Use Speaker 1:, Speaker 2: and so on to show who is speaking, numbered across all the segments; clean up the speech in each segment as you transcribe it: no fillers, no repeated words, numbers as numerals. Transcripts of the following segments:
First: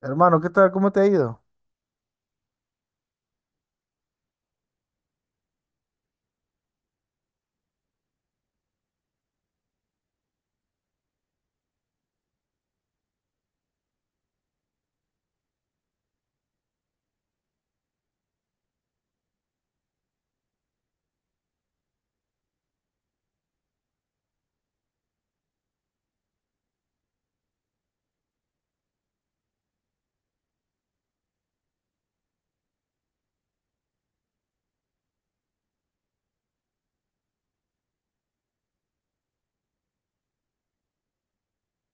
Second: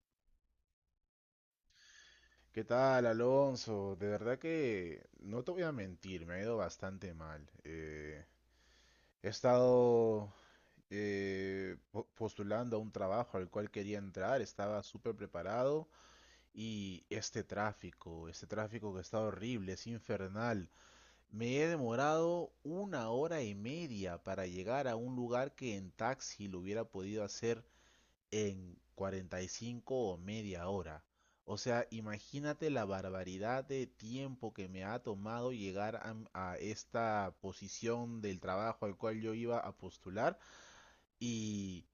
Speaker 1: Hermano, ¿qué tal? ¿Cómo te ha ido?
Speaker 2: ¿Qué tal, Alonso? De verdad que no te voy a mentir, me ha ido bastante mal. He estado postulando a un trabajo al cual quería entrar, estaba súper preparado y este tráfico que está horrible, es infernal. Me he demorado una hora y media para llegar a un lugar que en taxi lo hubiera podido hacer en 45 o media hora. O sea, imagínate la barbaridad de tiempo que me ha tomado llegar a esta posición del trabajo al cual yo iba a postular y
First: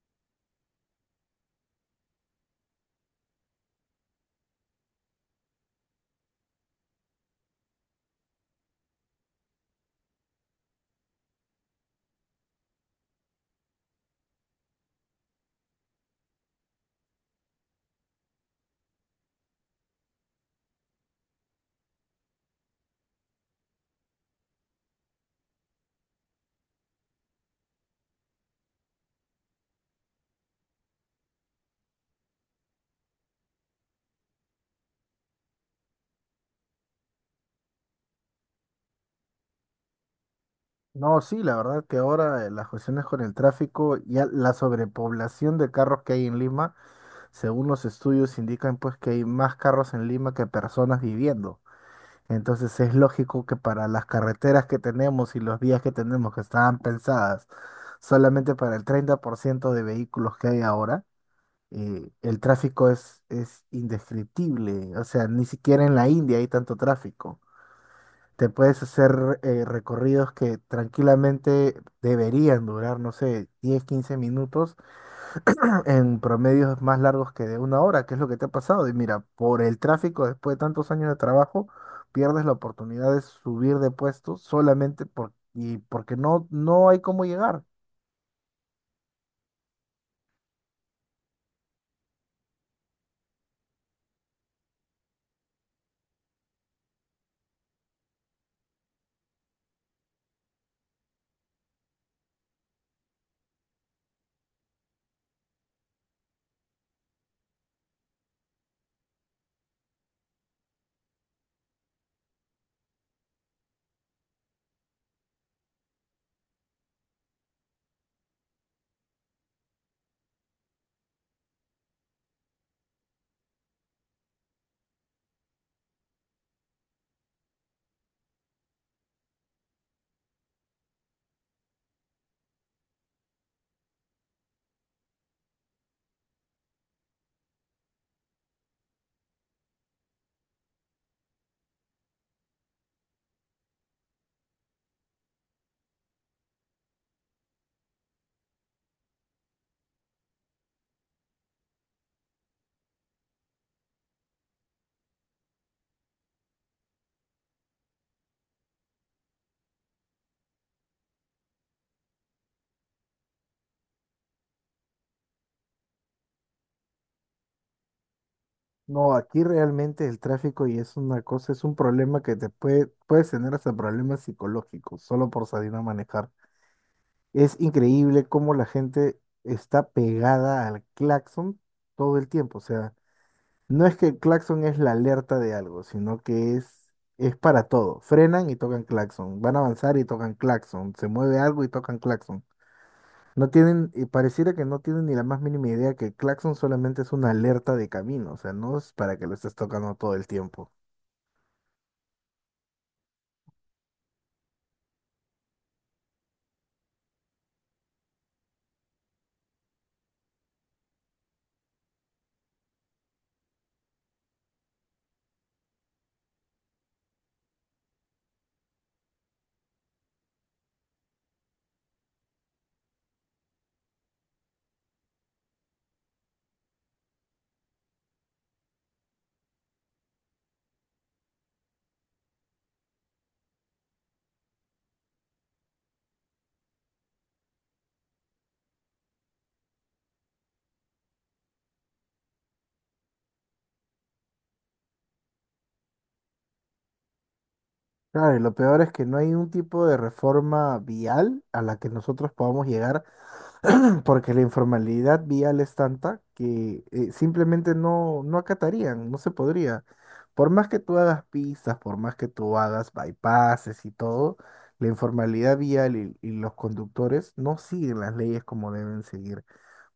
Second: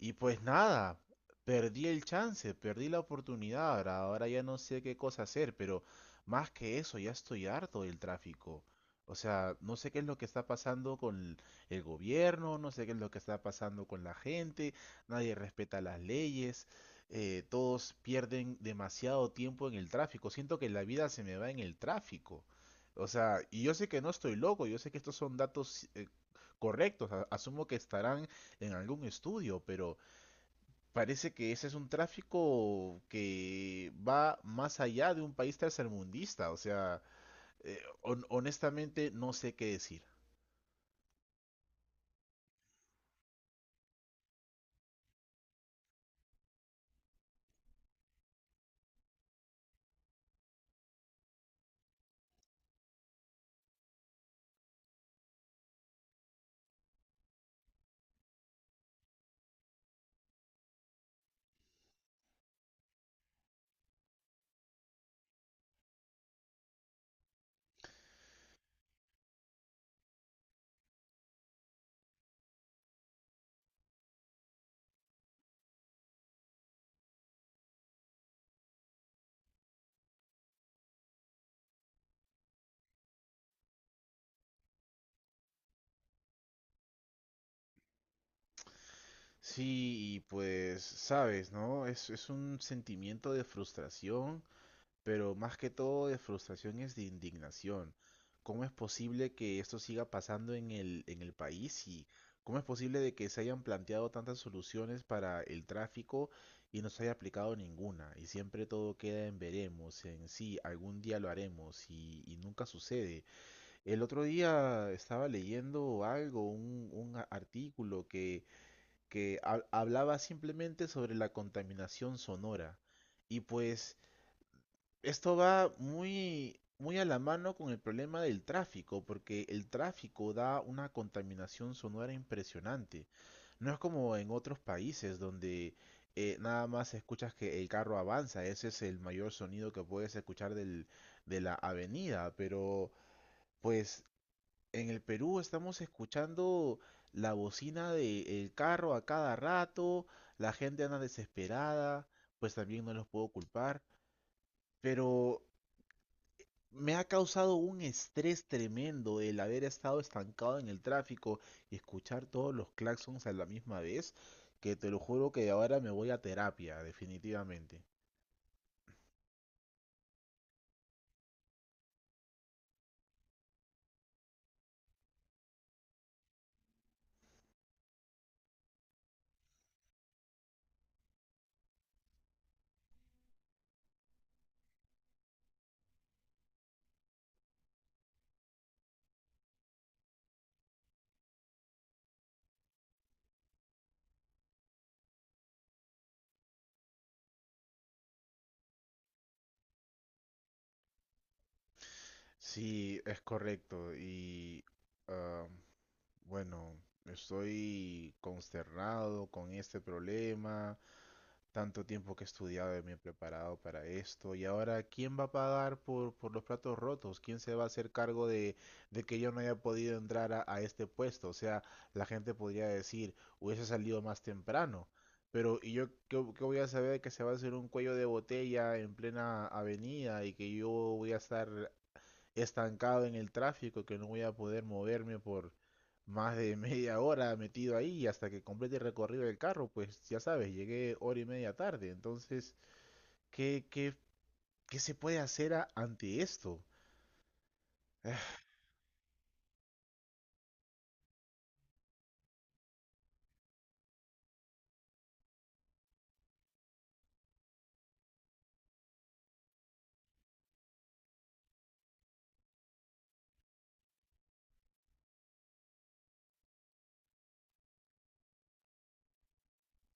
Speaker 2: y pues nada, perdí el chance, perdí la oportunidad. Ahora ya no sé qué cosa hacer, pero más que eso, ya estoy harto del tráfico. O sea, no sé qué es lo que está pasando con el gobierno, no sé qué es lo que está pasando con la gente, nadie respeta las leyes, todos pierden demasiado tiempo en el tráfico. Siento que la vida se me va en el tráfico. O sea, y yo sé que no estoy loco, yo sé que estos son datos correctos, asumo que estarán en algún estudio, pero parece que ese es un tráfico que va más allá de un país tercermundista, o sea, honestamente no sé qué decir.
Speaker 1: No, sí, la verdad que ahora las cuestiones con el tráfico y la sobrepoblación de carros que hay en Lima, según los estudios indican pues que hay más carros en Lima que personas viviendo. Entonces es lógico que para las carreteras que tenemos y los vías que tenemos que estaban pensadas solamente para el 30% de vehículos que hay ahora, el tráfico es indescriptible. O sea, ni siquiera en la India hay tanto tráfico. Te puedes hacer recorridos que tranquilamente deberían durar, no sé, 10 15 minutos en promedios más largos que de una hora, que es lo que te ha pasado. Y mira, por el tráfico después de tantos años de trabajo, pierdes la oportunidad de subir de puesto solamente por, y porque no hay cómo llegar.
Speaker 2: Sí, y pues sabes, ¿no? Es un sentimiento de frustración, pero más que todo de frustración es de indignación. ¿Cómo es posible que esto siga pasando en el país? ¿Y cómo es posible de que se hayan planteado tantas soluciones para el tráfico y no se haya aplicado ninguna? Y siempre todo queda en veremos, en sí, algún día lo haremos y nunca sucede. El otro día estaba leyendo algo, un artículo hablaba simplemente sobre la contaminación sonora. Y pues esto va muy, muy a la mano con el problema del tráfico, porque el tráfico da una contaminación sonora impresionante. No es como en otros países donde nada más escuchas que el carro avanza, ese es el mayor sonido que puedes escuchar de la avenida, pero pues en el Perú estamos escuchando la bocina del carro a cada rato, la gente anda desesperada, pues también no los puedo culpar, pero me ha causado un estrés tremendo el haber estado estancado en el tráfico y escuchar todos los claxons a la misma vez, que te lo juro que ahora me voy a terapia, definitivamente.
Speaker 1: No, aquí realmente el tráfico y es una cosa, es un problema que te puedes tener hasta problemas psicológicos solo por salir a manejar. Es increíble cómo la gente está pegada al claxon todo el tiempo. O sea, no es que el claxon es la alerta de algo, sino que es para todo. Frenan y tocan claxon, van a avanzar y tocan claxon, se mueve algo y tocan claxon. No tienen, y pareciera que no tienen ni la más mínima idea que el claxon solamente es una alerta de camino, o sea, no es para que lo estés tocando todo el tiempo.
Speaker 2: Sí, es correcto. Ah, Bueno, estoy consternado con este problema. Tanto tiempo que he estudiado y me he preparado para esto. Y ahora, ¿quién va a pagar por los platos rotos? ¿Quién se va a hacer cargo de que yo no haya podido entrar a este puesto? O sea, la gente podría decir, hubiese salido más temprano. Pero, ¿y yo qué voy a saber que se va a hacer un cuello de botella en plena avenida y que yo voy a estar estancado en el tráfico, que no voy a poder moverme por más de media hora metido ahí hasta que complete el recorrido del carro, pues ya sabes, llegué hora y media tarde? Entonces, ¿qué, qué, qué se puede hacer ante esto?
Speaker 1: Claro, y lo peor es que no hay un tipo de reforma vial a la que nosotros podamos llegar. Porque la informalidad vial es tanta que simplemente no acatarían, no se podría. Por más que tú hagas pistas, por más que tú hagas bypasses y todo, la informalidad vial y los conductores no siguen las leyes como deben seguir.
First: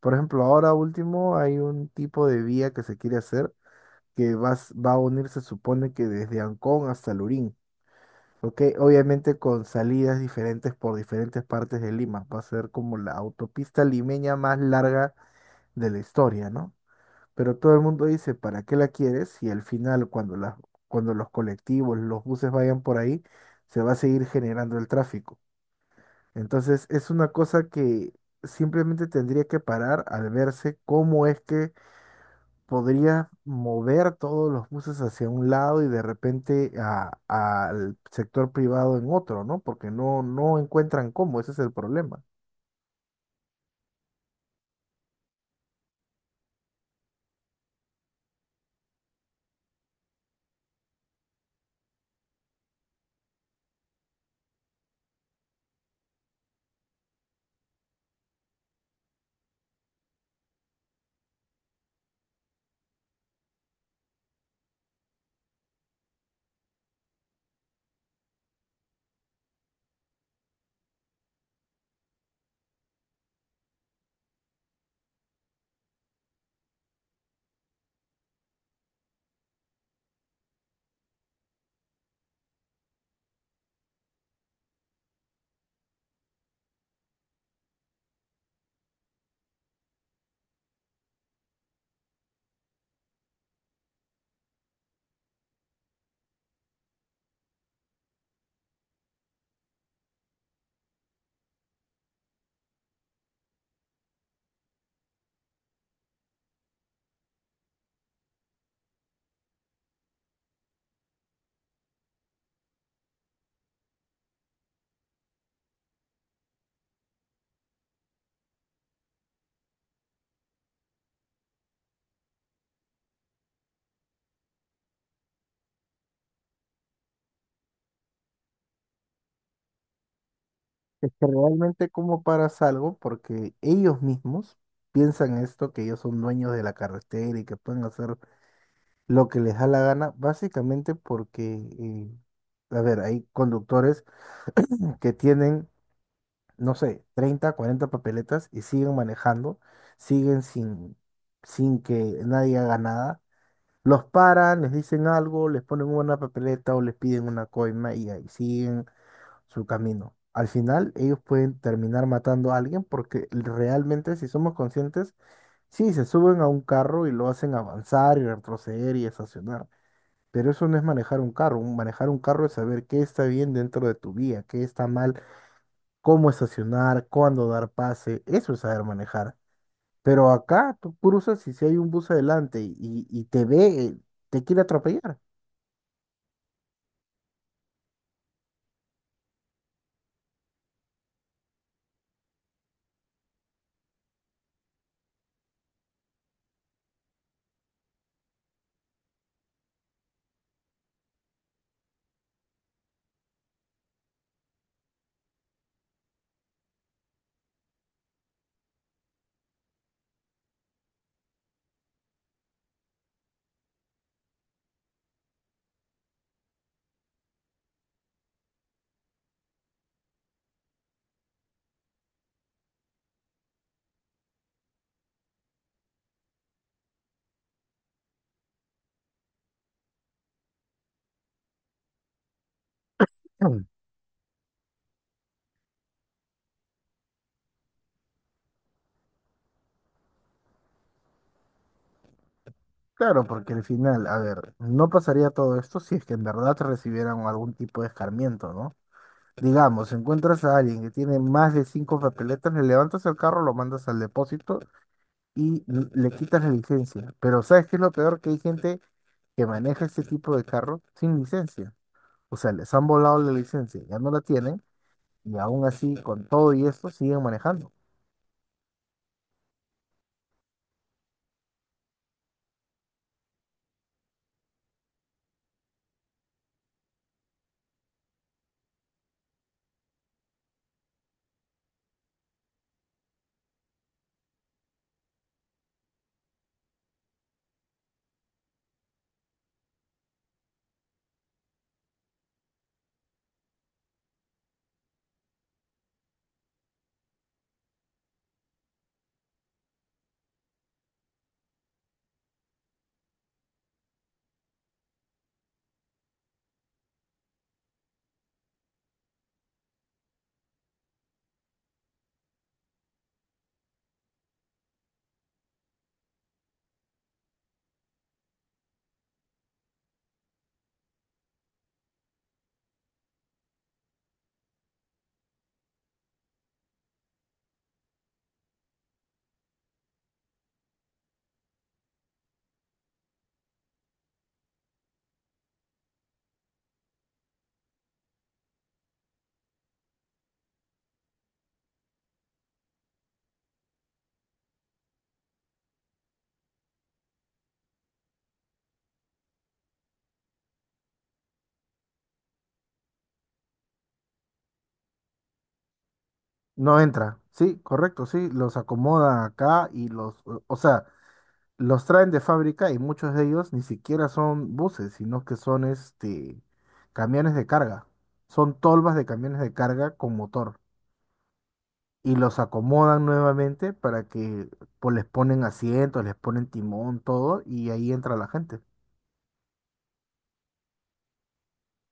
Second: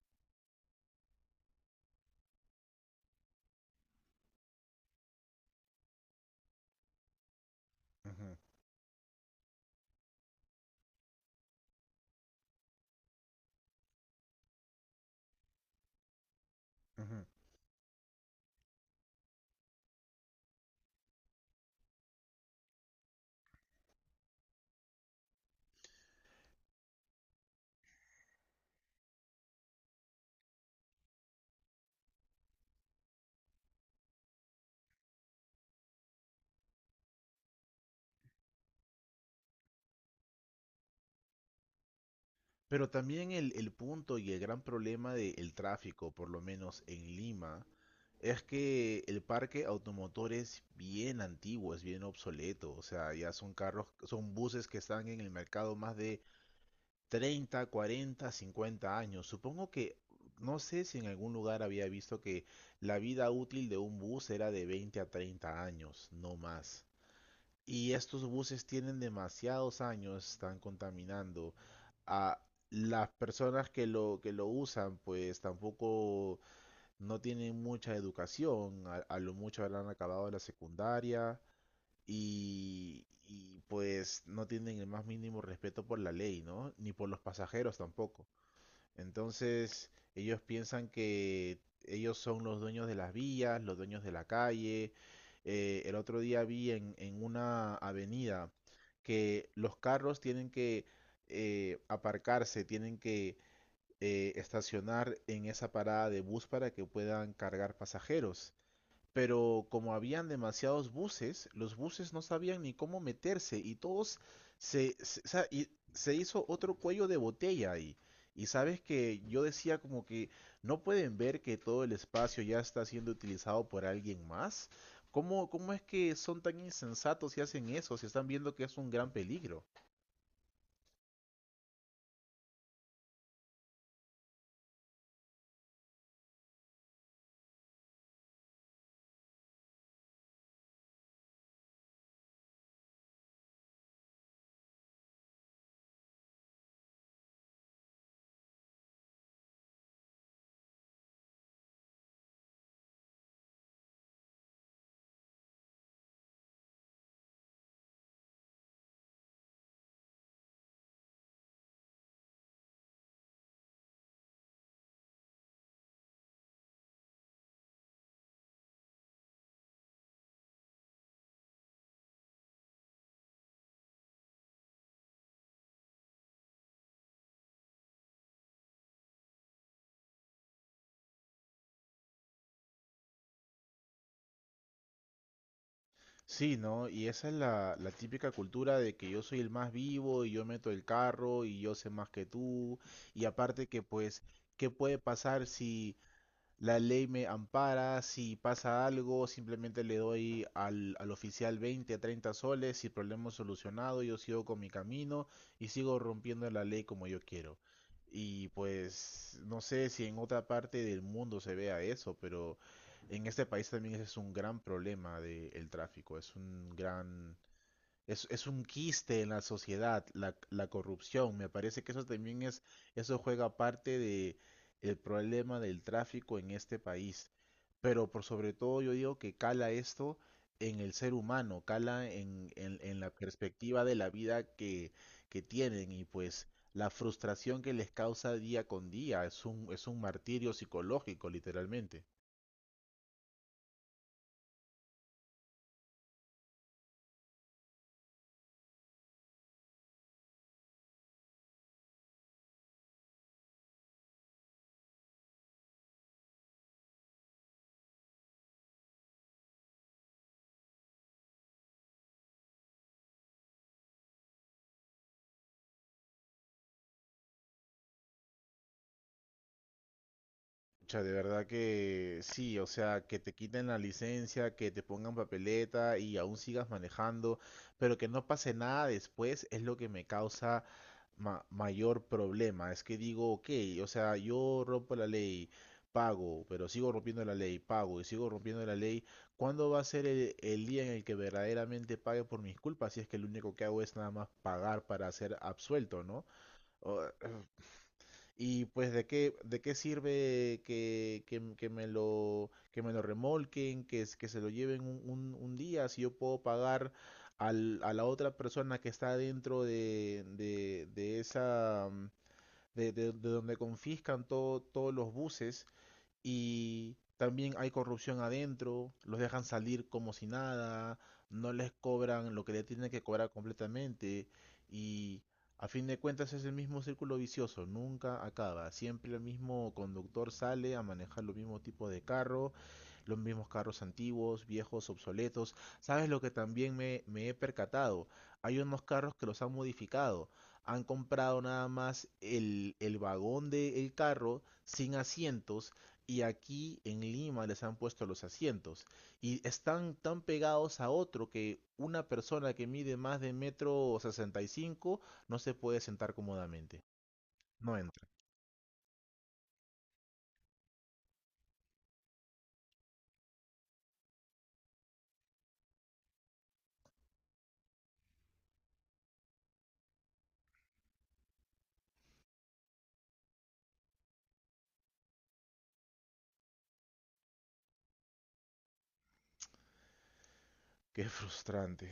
Speaker 1: Por ejemplo, ahora último hay un tipo de vía que se quiere hacer que va a unir, se supone que desde Ancón hasta Lurín.
Speaker 2: Ujú,
Speaker 1: Ok, obviamente con salidas diferentes por diferentes partes de Lima. Va a ser como la autopista limeña más larga de la historia, ¿no?
Speaker 2: ujú.
Speaker 1: Pero todo el mundo dice, ¿para qué la quieres? Si al final, cuando los colectivos, los buses vayan por ahí, se va a seguir generando el tráfico. Entonces, es una cosa que simplemente tendría que parar al verse cómo es que podría mover todos los buses hacia un lado y de repente al sector privado en otro, ¿no? Porque no encuentran cómo, ese es el problema.
Speaker 2: Pero también el punto y el gran problema del tráfico, por lo menos en Lima, es que el parque automotor es bien antiguo, es bien obsoleto. O sea, ya son carros, son buses que están en el mercado más de treinta, 40, 50 años. Supongo que, no sé si en algún lugar había visto que la vida útil de un bus era de 20 a 30 años, no más. Y estos buses tienen demasiados años, están contaminando. A las personas que lo usan, pues tampoco no tienen mucha educación, a lo mucho habrán acabado la secundaria pues no tienen el más mínimo respeto por la ley, ¿no? Ni por los pasajeros tampoco. Entonces ellos piensan que ellos son los dueños de las vías, los dueños de la calle. El otro día vi una avenida que los carros tienen que aparcarse, tienen que estacionar en esa parada de bus para que puedan cargar pasajeros, pero como habían demasiados buses, los buses no sabían ni cómo meterse y todos o sea, y se hizo otro cuello de botella ahí. Y sabes, que yo decía como que no pueden ver que todo el espacio ya está siendo utilizado por alguien más. ¿Cómo es que son tan insensatos y hacen eso si están viendo que es un gran peligro?
Speaker 1: Es que realmente cómo paras algo, porque ellos mismos piensan esto, que ellos son dueños de la carretera y que pueden hacer lo que les da la gana, básicamente porque, a ver, hay conductores que tienen no sé, 30 40 papeletas y siguen manejando, siguen sin que nadie haga nada. Los paran, les dicen algo, les ponen una papeleta o les piden una coima y ahí siguen su camino. Al final, ellos pueden terminar matando a alguien porque realmente, si somos conscientes, sí, se suben a un carro y lo hacen avanzar y retroceder y estacionar. Pero eso no es manejar un carro. Manejar un carro es saber qué está bien dentro de tu vía, qué está mal, cómo estacionar, cuándo dar pase, eso es saber manejar. Pero acá tú cruzas y si hay un bus adelante y te ve, te quiere atropellar.
Speaker 2: Sí, ¿no? Y esa es la típica cultura de que yo soy el más vivo y yo meto el carro y yo sé más que tú. Y aparte que pues, ¿qué puede pasar? Si la ley me ampara, si pasa algo, simplemente le doy al oficial 20, 30 soles y problema solucionado, yo sigo con mi camino y sigo rompiendo la ley como yo quiero. Y pues no sé si en otra parte del mundo se vea eso, pero en este país también ese es un gran problema del tráfico, es un quiste en la sociedad, la corrupción. Me parece que eso también eso juega parte de el problema del tráfico en este país. Pero por sobre todo yo digo que cala esto en el ser humano, cala en la
Speaker 1: Mm.
Speaker 2: perspectiva de la vida que tienen, y pues la frustración que les causa día con día es un martirio psicológico, literalmente.
Speaker 1: Claro, porque al final, a ver, no pasaría todo esto si es que en verdad recibieran algún tipo de escarmiento, ¿no? Digamos, encuentras a alguien que tiene más de cinco papeletas, le levantas el carro, lo mandas al depósito y le quitas la licencia. Pero ¿sabes qué es lo peor? Que hay gente que maneja este tipo de carro sin licencia. O sea, les han volado la licencia, ya no la tienen. Y aún así, con todo y esto, siguen manejando.
Speaker 2: Pucha, de verdad que sí, o sea, que te quiten la licencia, que te pongan papeleta y aún sigas manejando, pero que no pase nada después es lo que me causa mayor problema. Es que digo, ok, o sea, yo rompo la ley, pago, pero sigo rompiendo la ley, pago y sigo rompiendo la ley. ¿Cuándo va a ser el día en el que verdaderamente pague por mis culpas? Si es que lo único que hago es nada más pagar para ser absuelto, ¿no? O- y pues, ¿de qué sirve que me lo remolquen, que se lo lleven un día, si yo puedo pagar a la otra persona que está dentro de, esa, de donde confiscan todos los buses? Y también hay corrupción adentro, los dejan salir como si nada, no les cobran lo que le tienen que cobrar completamente, y a fin de cuentas es el mismo círculo vicioso, nunca acaba, siempre el mismo conductor sale a manejar los mismos tipos de carro, los mismos carros antiguos, viejos, obsoletos. ¿Sabes lo que también me he percatado? Hay unos carros que los han modificado. Han comprado nada más el vagón del carro sin asientos, y aquí en Lima les han puesto los asientos y están tan pegados a otro que una persona que mide más de metro 65 no se puede sentar cómodamente.
Speaker 1: No entra. Sí,
Speaker 2: No entra.
Speaker 1: correcto, sí. Los acomodan acá y los, o sea, los traen de fábrica y muchos de ellos ni siquiera son buses, sino que son este camiones de carga. Son tolvas de camiones de carga con motor. Y los acomodan nuevamente para que pues, les ponen asientos, les ponen timón, todo, y ahí entra la gente.
Speaker 2: Qué frustrante.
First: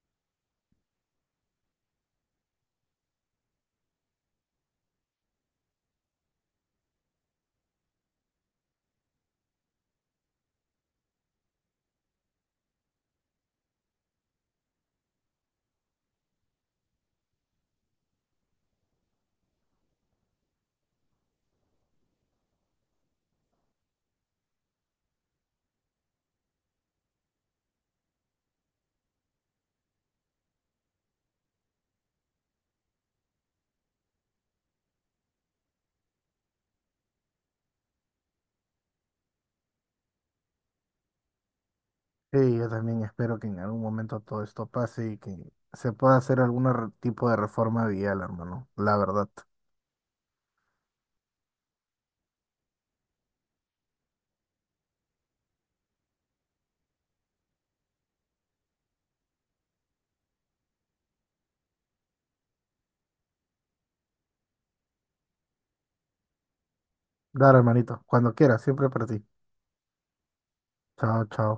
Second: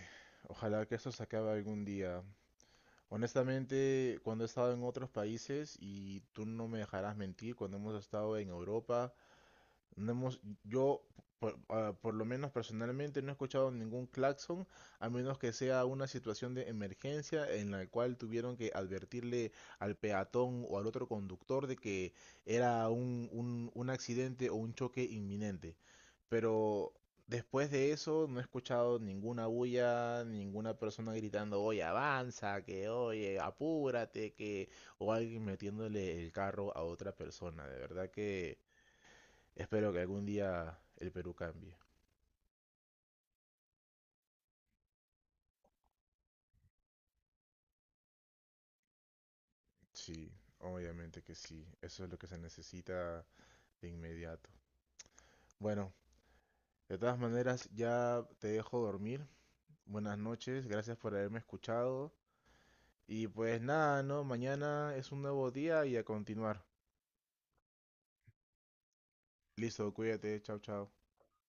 Speaker 2: Ojalá que esto se acabe algún día. Honestamente, cuando he estado en otros países, y tú no me dejarás mentir, cuando hemos estado en Europa. No hemos, yo, por, ah, Por lo menos personalmente, no he escuchado ningún claxon, a menos que sea una situación de emergencia en la cual tuvieron que advertirle al peatón o al otro conductor de que era un accidente o un choque inminente. Pero después de eso, no he escuchado ninguna bulla, ninguna persona gritando: oye, avanza, que oye, apúrate, que, o alguien metiéndole el carro a otra persona. De verdad que espero que algún día el Perú cambie.
Speaker 1: Sí, yo también espero que en algún momento todo esto pase y que se pueda hacer algún tipo de reforma vial, hermano. La verdad.
Speaker 2: Sí, obviamente que sí. Eso es lo que se necesita de inmediato. Bueno, de todas maneras, ya te dejo dormir. Buenas noches, gracias por haberme escuchado. Y pues nada, ¿no? Mañana es un nuevo día y a continuar.
Speaker 1: Dale, hermanito. Cuando quieras, siempre para ti.
Speaker 2: Listo, cuídate, chao, chao.
Speaker 1: Chao, chao.